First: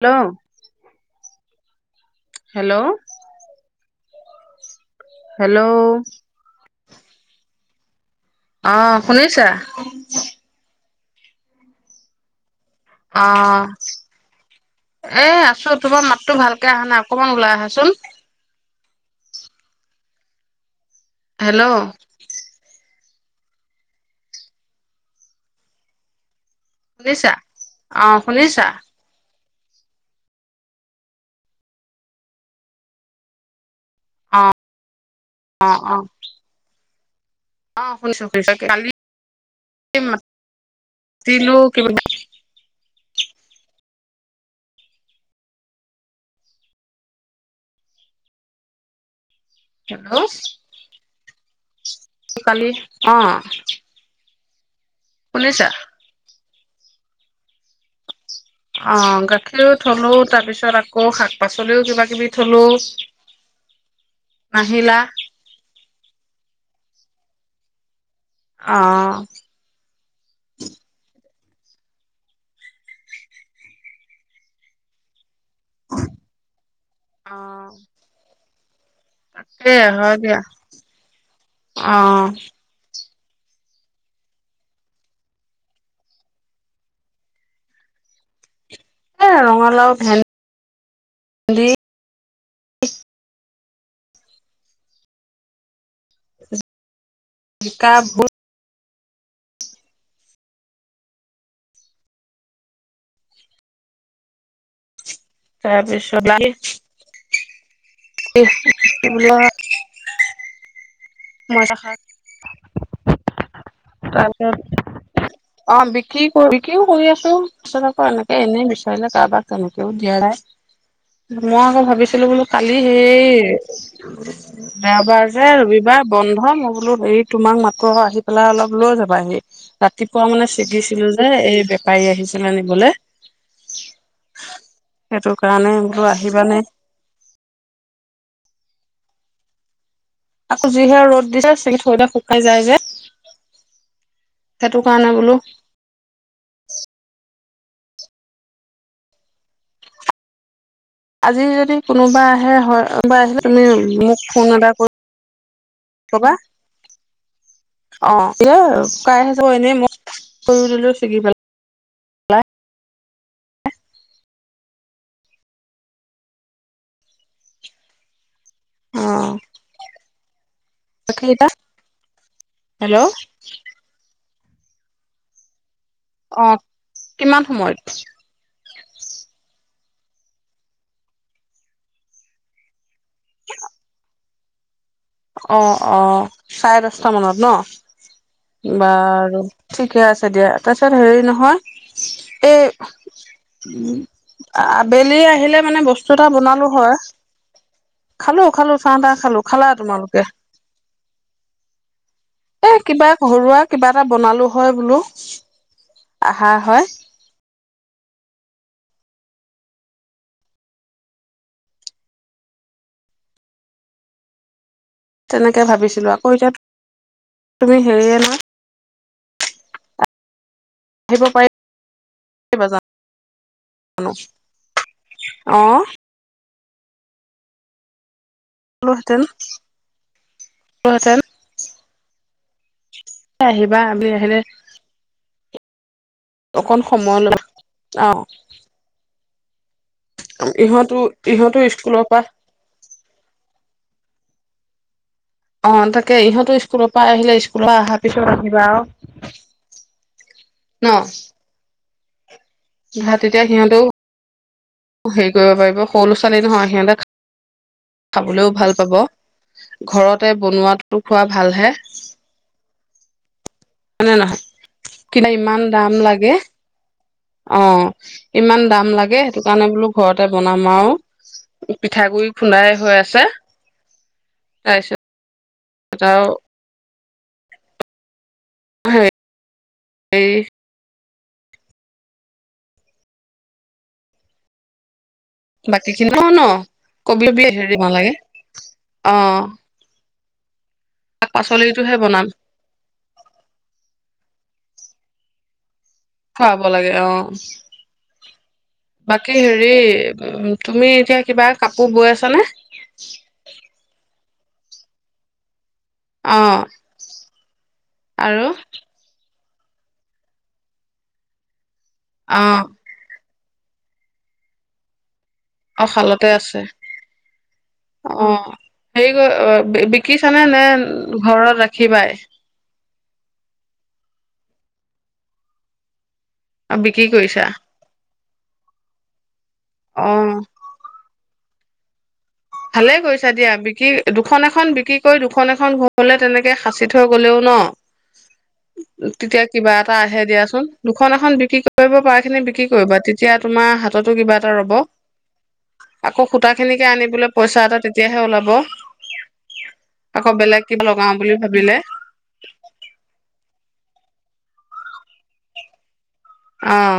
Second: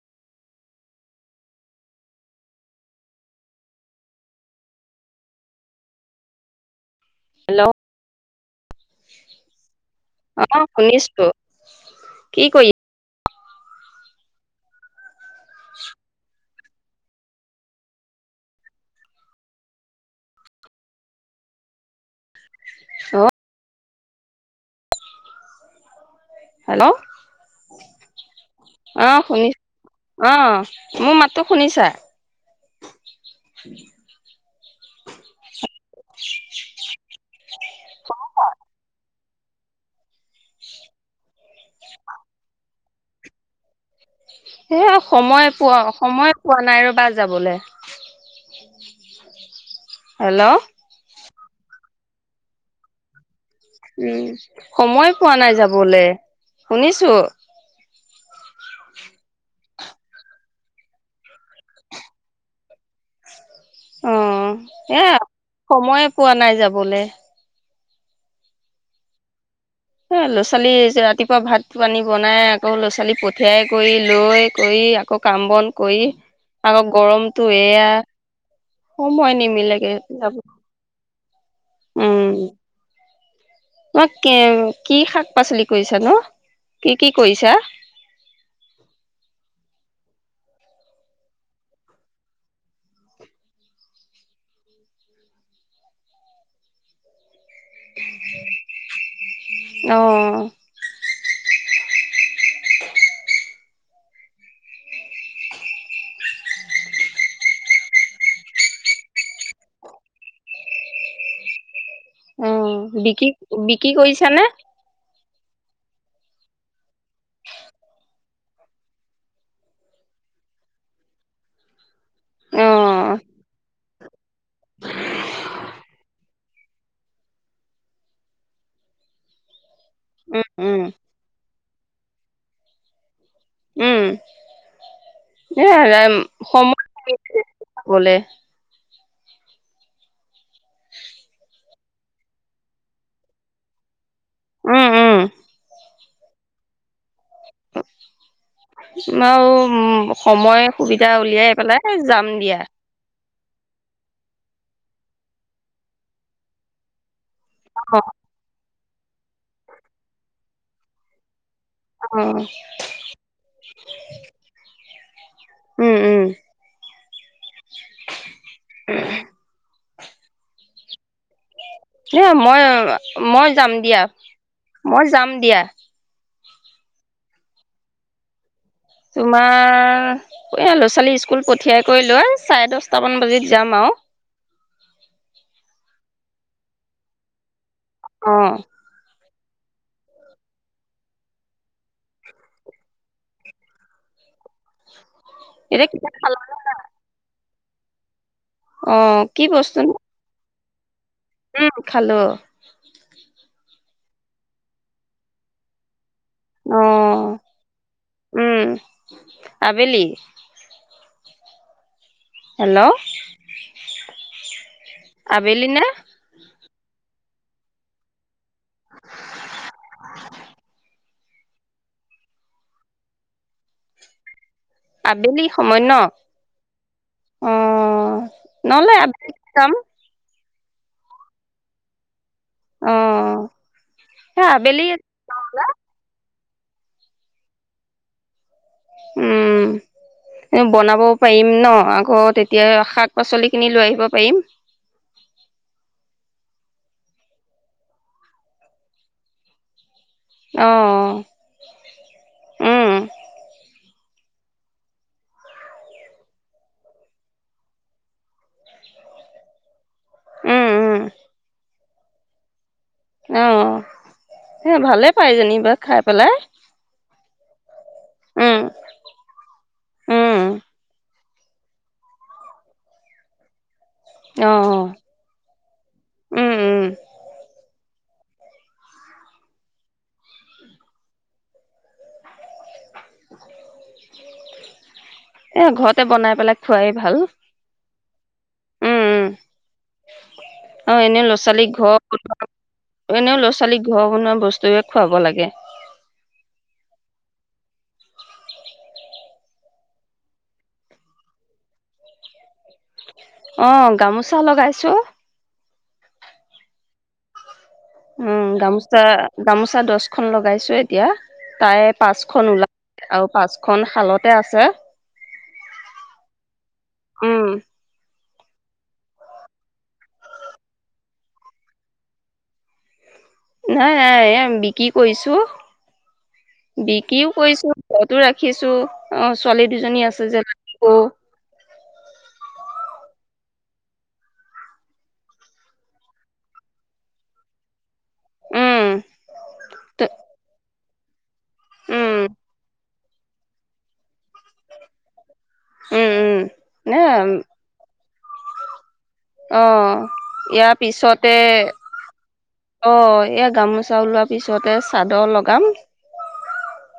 Hello hello hello hello অ' শুনিছা? শুনিছোঁ কি কৰি অ'। এ আছো তোমাৰ মাততো ভালকে অহা নাই অকমান ওলাই আহাচোন। হেল্ল' অ হেল্ল' শুনিছা অ শুনিছা অ শুনি অ মোৰ মাতটো শুনিছা [unintelligible] অ অ অ অ শুনিছোঁ শুনিছোঁ কালি ল দিলোঁ ৰবা সেই সময়ে পোৱা সময়ে পোৱা নাই ৰবা যাবলে হেল্ল' কালি অ উম সময় পোৱা নাই শুনিছা যাবলে শুনিছোঁ অ গাখীৰো থলোঁ তাৰপিছত আকৌ শাক পাচলিও কিবা কিবি থলোঁ অ এ সময়ে পোৱা নাই যাব বোলে আহ এ ল'ৰা ছোৱালী যে ৰাতিপুৱা ভাত পানী বনাই আকৌ ল'ৰা ছোৱালী পঠিয়াই কৰি লৈ কৰি আকৌ কাম বন কৰি আকৌ অ গৰমটো এয়া সময় সেয়ে নিমিলেগে হয় দিয়া অ মই কি কি শাক পাচলি কৰিছা নো কি কি কৰিছা এ ৰঙালাও ভেন্দ ভেন্দি জিকা ভুল অহ তাৰপিছত এইবিলাক মই তাষত কি কৰিছা নে তাৰপিছত অ বিকি কৰি বিক্ৰীও কৰি আছো তাৰাছত আকৌ এনেকে এনেই বিচাৰিলে কাৰোবাক তেনেকেও দিয়া নাই মই আকৌ ভাবিছো বোলো অ কালি সেই দেওবাৰ যে ৰবিবাৰ বন নহয় মই বোলো হেৰি তোমাক মাটো আহি পেলাই অলপ লৈ যাবা সি ৰাতিপুৱা মানে উম উম ছিগিছিলো যে এই তাই আহিছিলে নিবলে উম সেইটো এ কাৰণে বোলো আহিবানে সময় আকৌ যিহে ৰদ দি চাই চি ঘৰতে শুকাই যায় যে সেইটো উম কাৰণে উম বোলো [unintelligible] আৰু উ সময় সুবিধা আজি উলিয়াই যদি পেলাই কোনোবা যাম আহে দিয়া হয় বা আহিলে তুমি মোক ফোন এটা কৰিব কবা অ এয়া আৰু শুকাই আহিছোঁ এনেই মই কৰি দিলো ছিগি পেলাই অ উম উম অহ দে মই হেল্ল' মই যাম দিয়া মই যাম দিয়া অ কিমান সময়ত তোমাৰ এ ল'ৰা ছোৱালী স্কুল পঠিয়াই কৰি লোৱা চাৰে দহ চটামান বাজিত যাম আও অ অ চাৰে দহটা মানত অ ন বাঁৰু ঠিকে আছে দিয়া তাৰপিছত হেৰি নহয় এই আ-আবেলি আহিলে মানে এতিয়া কিবা বস্তু এটা খালা বনালো হয় খালো খালো অ চাহ তাহ খালো কি খালাত বস্তু উম খালো [unintelligible] এ কিবা ঘৰুৱা কিবা এটা বনালো হয় বোলো আহা অ হয় উম আবেলি হেল্ল' তেনেকে আবেলি নে ভাবিছিলো আকৌ এতিয়া তুমি হেৰিয়ে ন [unintelligible] আহিব পাৰিবা জানো আবেলি অ', সময় ন উম নহ'লে আাম জাম লো হেতেন। অ আহিবা আমি আহিলে। সেই আবেলি অকণ সময় লোৱা আহ। উ'ম ইহঁতো বনাবও পাৰিম ইহঁতো ন স্কুলৰ পৰা আগৰ তেতিয়া শাক পাচলি খিনি লৈ আহিব। পাৰিম। অ তাকে ইহঁতো স্কুলৰ পৰা আহিলে স্কুলৰ অহাৰ পিছত আহিবা আৰু আহ ভাত তেতিয়া সিহঁতেও- হেৰি কৰিব পাৰিব সৰু ল'ৰা ছোৱালী নহয় সিহঁতে খাবলৈও ভাল পাব। ঘৰতে উম উম বনোৱাটো খোৱা ভালহে। হয়নে নহয় অ ভালে কিন্তু পাই যেনী ইমান বাৰ দাম খাই লাগে পেলাই। অ উম ইমান দাম লাগে সেইটো কাৰণে বোলো ঘৰতে উম বনাম আৰু পিঠাগুৰি খুন্দাই হৈ আছে। অ', অ', তাৰপিছত আৰু উ'ম উ'ম হয়। [unintelligible] এ বাকী ঘৰতে খিনি ন বনাই ন পেলাই খোৱাই ভাল কবি হেৰি বনালাগে উ'ম অ উ আৰু এনে শাক ল'ৰা ছোৱালীক ঘৰ পাচলিটোহে বনাম বনোৱা এনেও ল'ৰা ছোৱালীক ঘৰ বনোৱা বস্তু। টোৱে খুৱাব লাগে। খুৱাব লাগে অ বাকী হেৰি তুমি এতিয়া কিবা কাপোৰ বৈ আছানে? অ গামোচা লগাইছো। আহ। উ'ম গামোছা গামোচা দচখন লগাইছো এতিয়া তাই- পাঁচখনন অ', ওলাই আৰু পাঁচ খন শালতে আছে। অ শালতে আছে। উ'ম অ হেৰি কৰি বিকিছানে নে ঘৰত ৰাখিবাই। নাই নাই বিক্ৰী কৰিছো। অ', বিক্ৰী বিত্ৰুী কৰিছা? কৰিছো। ৰাখিছো অ। ছোৱালী দুজনী আছে অ', যে ল। ভালে কৰিছা দিয়া বিত্ৰুী দুখন এখন বিক্ৰী কৰি দুখন এখন ঘৰলে তেনেকে সাঁচি থৈ গলেও ন। উম তেতিয়া কিবা এটা আহে দিয়াচোন। দুখন এখন দি। কি কৰিব উম পাৰা খিনি বিক্ৰী কৰিবা। এতিয়া তোমাৰ হাততো কিবা। ৰব উম আকৌ উম সুতা খিনিকে নে আনিবলৈ। তেতিয়াহে ওলাব। অ আকৌ বেলেগ ইয়াৰ কিবা লগাও বুলি পিছতে ভাবিলে অ এ গামোচা। চাউল লোৱাৰ পিছতে চাদৰ লগাম। অহ।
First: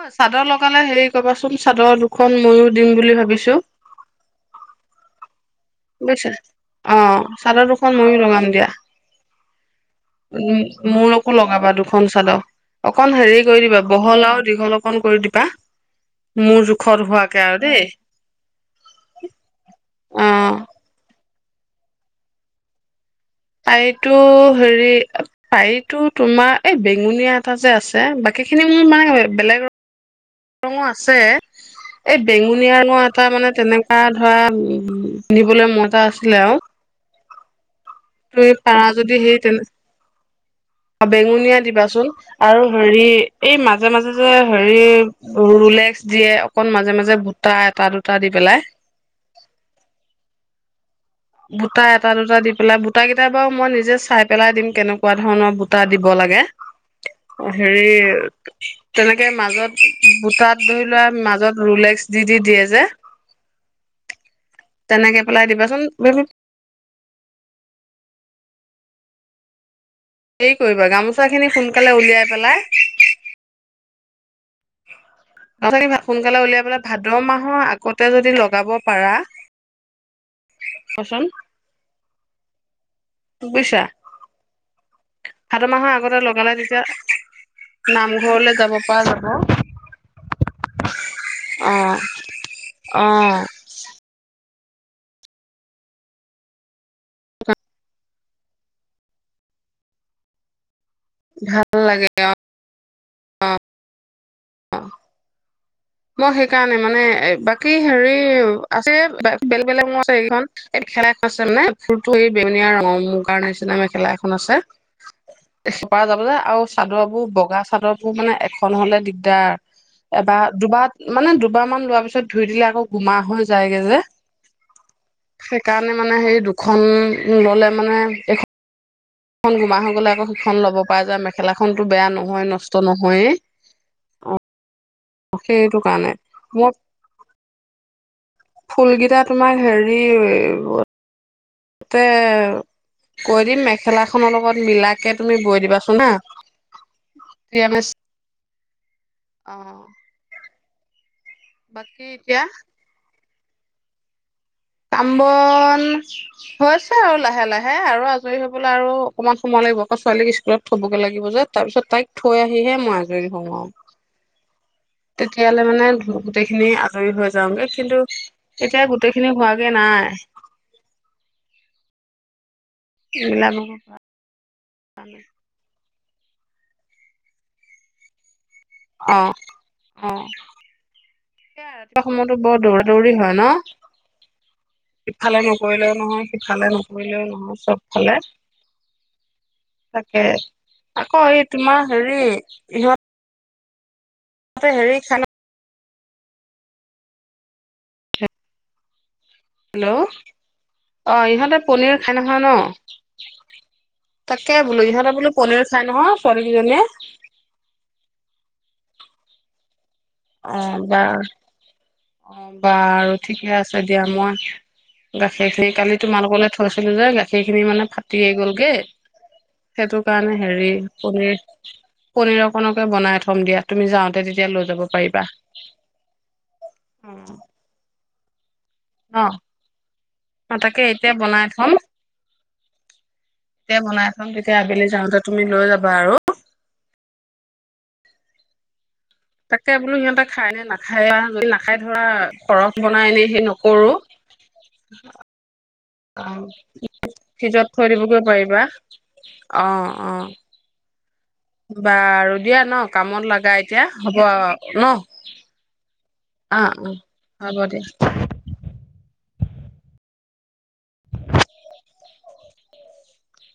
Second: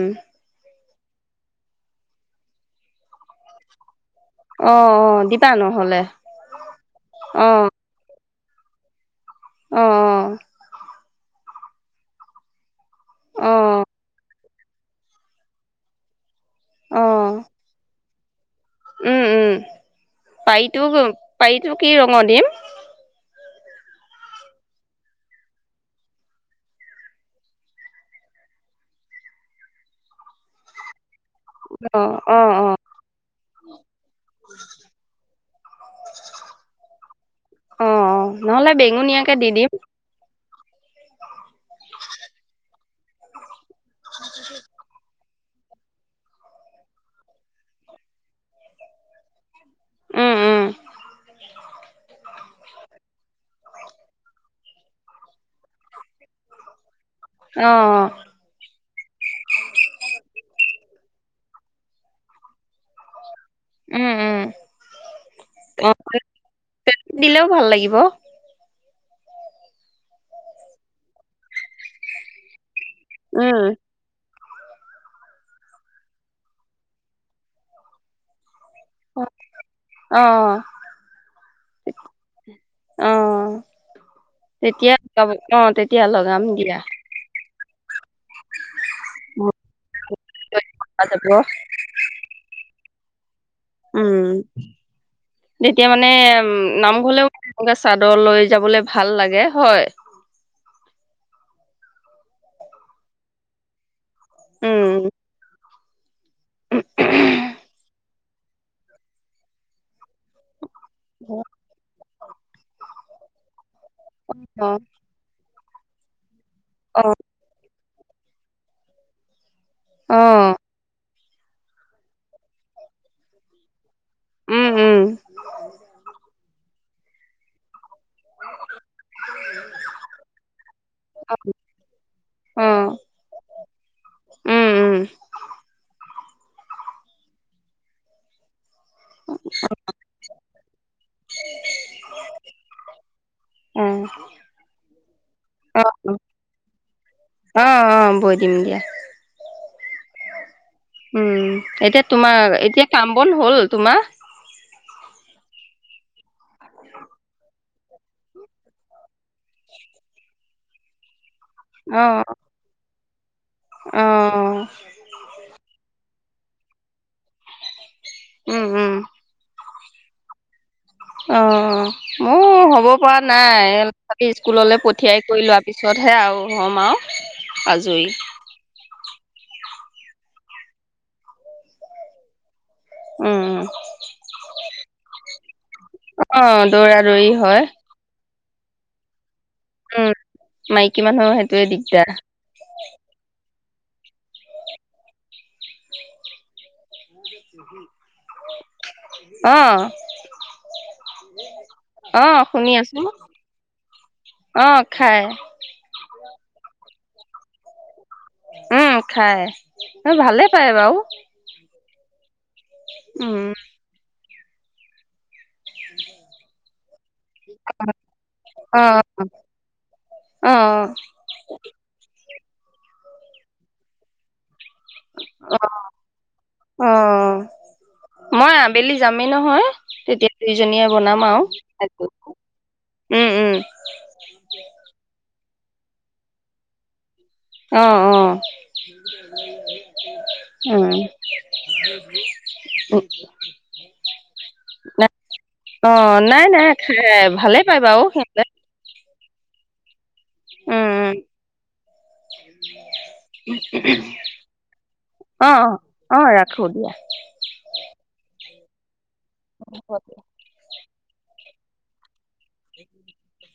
অ চাদৰ লগালে হেৰি। কবাচোন চাদৰ দুখন মইয়ো দিম বুলি ভাবিছো। অ', অ', দিপ। বুজিছা অ' চাদৰ দুখন ময়ো লগাম। দিয়া। অ উ মোৰ। আকো লগাবা দুখন চাদৰ। অকণ হেৰি কৰি দিবা অ বহল আৰু। দীঘল অকণ কৰি দিবা। মোৰ অ জোখৰ হোৱাকে আৰু দেই। উম উম অ পাই। তোক পাৰিটো কি ৰঙৰ দিম। পাৰি টো হেৰি পাৰিটো তোমাৰ এই বেঙুনীয়া এটা যে আছে বাকী খিনি মোৰ মানে বেলেগ ৰঙ আছে। অ এই অ অ বেঙুনীয়া ৰ এটা মানে তেনেকা ধৰা পিন্ধিবলৈ মোৰ এটা আছিলে আৰু। অ অ তুমি নহ'লে পাৰা যদি বেঙুনীয়াকে সেই দি দিম তেনে বেঙুনীয়া দিবাচোন আৰু। ধৰি এই মাছ। মাজে মাজে যে হেৰি। ৰুলেক্স দিয়ে অকণ মাজে মাজে বুটা এটা দুটা দি পেলাই। উম উম। বুটা এটা দুটা দি পেলাই বুটা কেইটা বাৰু মই নিজে চাই পেলাই দিম। কেনেকুৱা ধৰণৰ বুটা দিব লাগে। অ' হেৰি। তেনেকে মাজত বুটাত ধৰি লোৱা মাজত ৰুলেক্স দি দি দিয়ে যে। উম উম তেনেকে পেলাই দিবাচোন। [unintelligible] হেৰি দিলেও ভাল লাগিব। হেৰি কৰিবা গামোচা খিনি সোনকালে উলিয়াই পেলাই উম। ত সোনকালে উলিয়াবলে ভাদ মাহৰ আগতে যদি লগাব পাৰা। অ কচোন। [inaudible] অ' তেতিয়া লগ - অ ভাদ - মাহৰ তেতিয়া আগতে লগাম লগালে দিয়া। তেতিয়া নামঘৰলৈ যাব পৰা যাব। অ [unintelligible] অ'। উম। তেতিয়া মানে উম [unintelligible] [unintelligible] লৈ যাবলে ভাল লাগে হয় ভাল লাগে অ অ' উম। মই সেইকাৰণে মানে বাকি হেৰি আছে বেলেগ বেলেগ মোৰ [unintelligible] [unintelligible] ধুনীয়া ৰং মুগাৰ নিচিনা মেখেলা এখন আছে। অ [unintelligible] আৰু চাদৰ অ', বোৰ বগা চাদৰ মোৰ মানে এখন হলে দিগদাৰ। অ' বাত মানে দুবাৰ মান লোৱাৰ পিছত ধুই দিলে আকৌ গোমা হৈ যায়গে যে উম, উম, সেইকাৰণে মানে হে দু খন ল'লে মানে এইখন খন গোমা হৈ গ'লে আকৌ সিখন ল'ব পৰা যায় মেখেলাখনতো বেয়া নহয়। নষ্ট অ', নহয়েই। উম, উম, সেইটো কাৰণে। মোৰ ফুলকেইটা তোমাৰ হেৰি [unintelligible] [unintelligible] কৈ দিম মেখেলা অ', খনৰ লগত মিলাকে তুমি বৈ দিবাচোন হা অ', অ', অ', বৈ দিম দিয়া। অ' উম। এতিয়া তোমাৰ এতিয়া কাম অ কণ হ'ল তোমাৰ। কাম বন। হৈছে আৰু লাহে লাহে। হে আৰু আজৰি হবলৈ আৰু অকনমান সময় লাগিব আকৌ ছোৱালীক স্কুলত থ'বগৈ লাগিব যে। তাৰপিছত তাইক অ', থৈ আহিহে মই অ', তেতিয়াহ'লে মানে গোটেই খিনি হেৰী হৈ যাও কিন্তু উম, এতিয়া উম, গোটেই খিনি হোৱা সি নাই। অ মোৰ পৰা মিলাব অ নাই স্কুললৈ পঠিয়াই কৰি লোৱা পিছত। ওচৰতহে আৰু হ'ম আৰু আজৰি। অ অ এ সময়তো বৰ দৌৰ দৌৰি হয় ন উম, ইফালে নকৰিলেও নহয় অ', সিফালে দৌৰা নকৰিলেও দৌৰি নহয় হয়, চবফালে। উম, তাকে মাইকী আকৌ মানুহৰ এই সেইটোয়ে তোমাৰ দিগদাৰ। হেৰি ইহঁত। তাতে হেৰি খানা [unintelligible] হেল্ল' অ ইহঁতে পনীৰ খাই নহয় অ', শুনি আছো, ন তাকে অ', বোলো ইহঁতে খাই, বোলো পনীৰ খাই নহয় ছোৱালীকেইজনীয়ে। উ'ম খায়। এ ভালে অ পায় বাৰু। বা অ বাৰু ঠিকে উম, আছে দিয়া মই- গ সেইখিনিৰ কালি তোমালোকলৈ থৈছিলো যে গাখীৰখিনি মানে ফাটি আহ গলগে অ'। সেইটো কাৰণে অ হেৰি পনীৰ পনীৰক। কপনকে বনাই থম দিয়াুম যাওঁতে তেতিয়া লৈ। যাব পাৰিবা। অ', মই আম আবেলি যামেই নহয় তেতিয়া ন তাকে দুইজনীয়ে এতিয়া বনাম বনাই থম আৰু তেতিয়া বনাই থম তেতিয়া আবেলি যাওঁতে। তুমি লৈ যাবা আৰু আহ আহ তাকে বোলো সিহঁতে খাই নে নাখায় যদি নাখাই ধৰা সৰহ বনাই এনে সেই নকৰো অ নাই নাই খাই ভালে ফ্ৰিজত পাই থৈ বাৰু দিবগৈ সিহঁতে পাৰিবা। অ', অ', উম উম। বাৰু দিয়া ন কামত লাগা এতিয়া হ'ব ন। অ অ অ ৰাখো অ দিয়া হ'ব দে। [inaudible] [unintelligible] [unintelligible]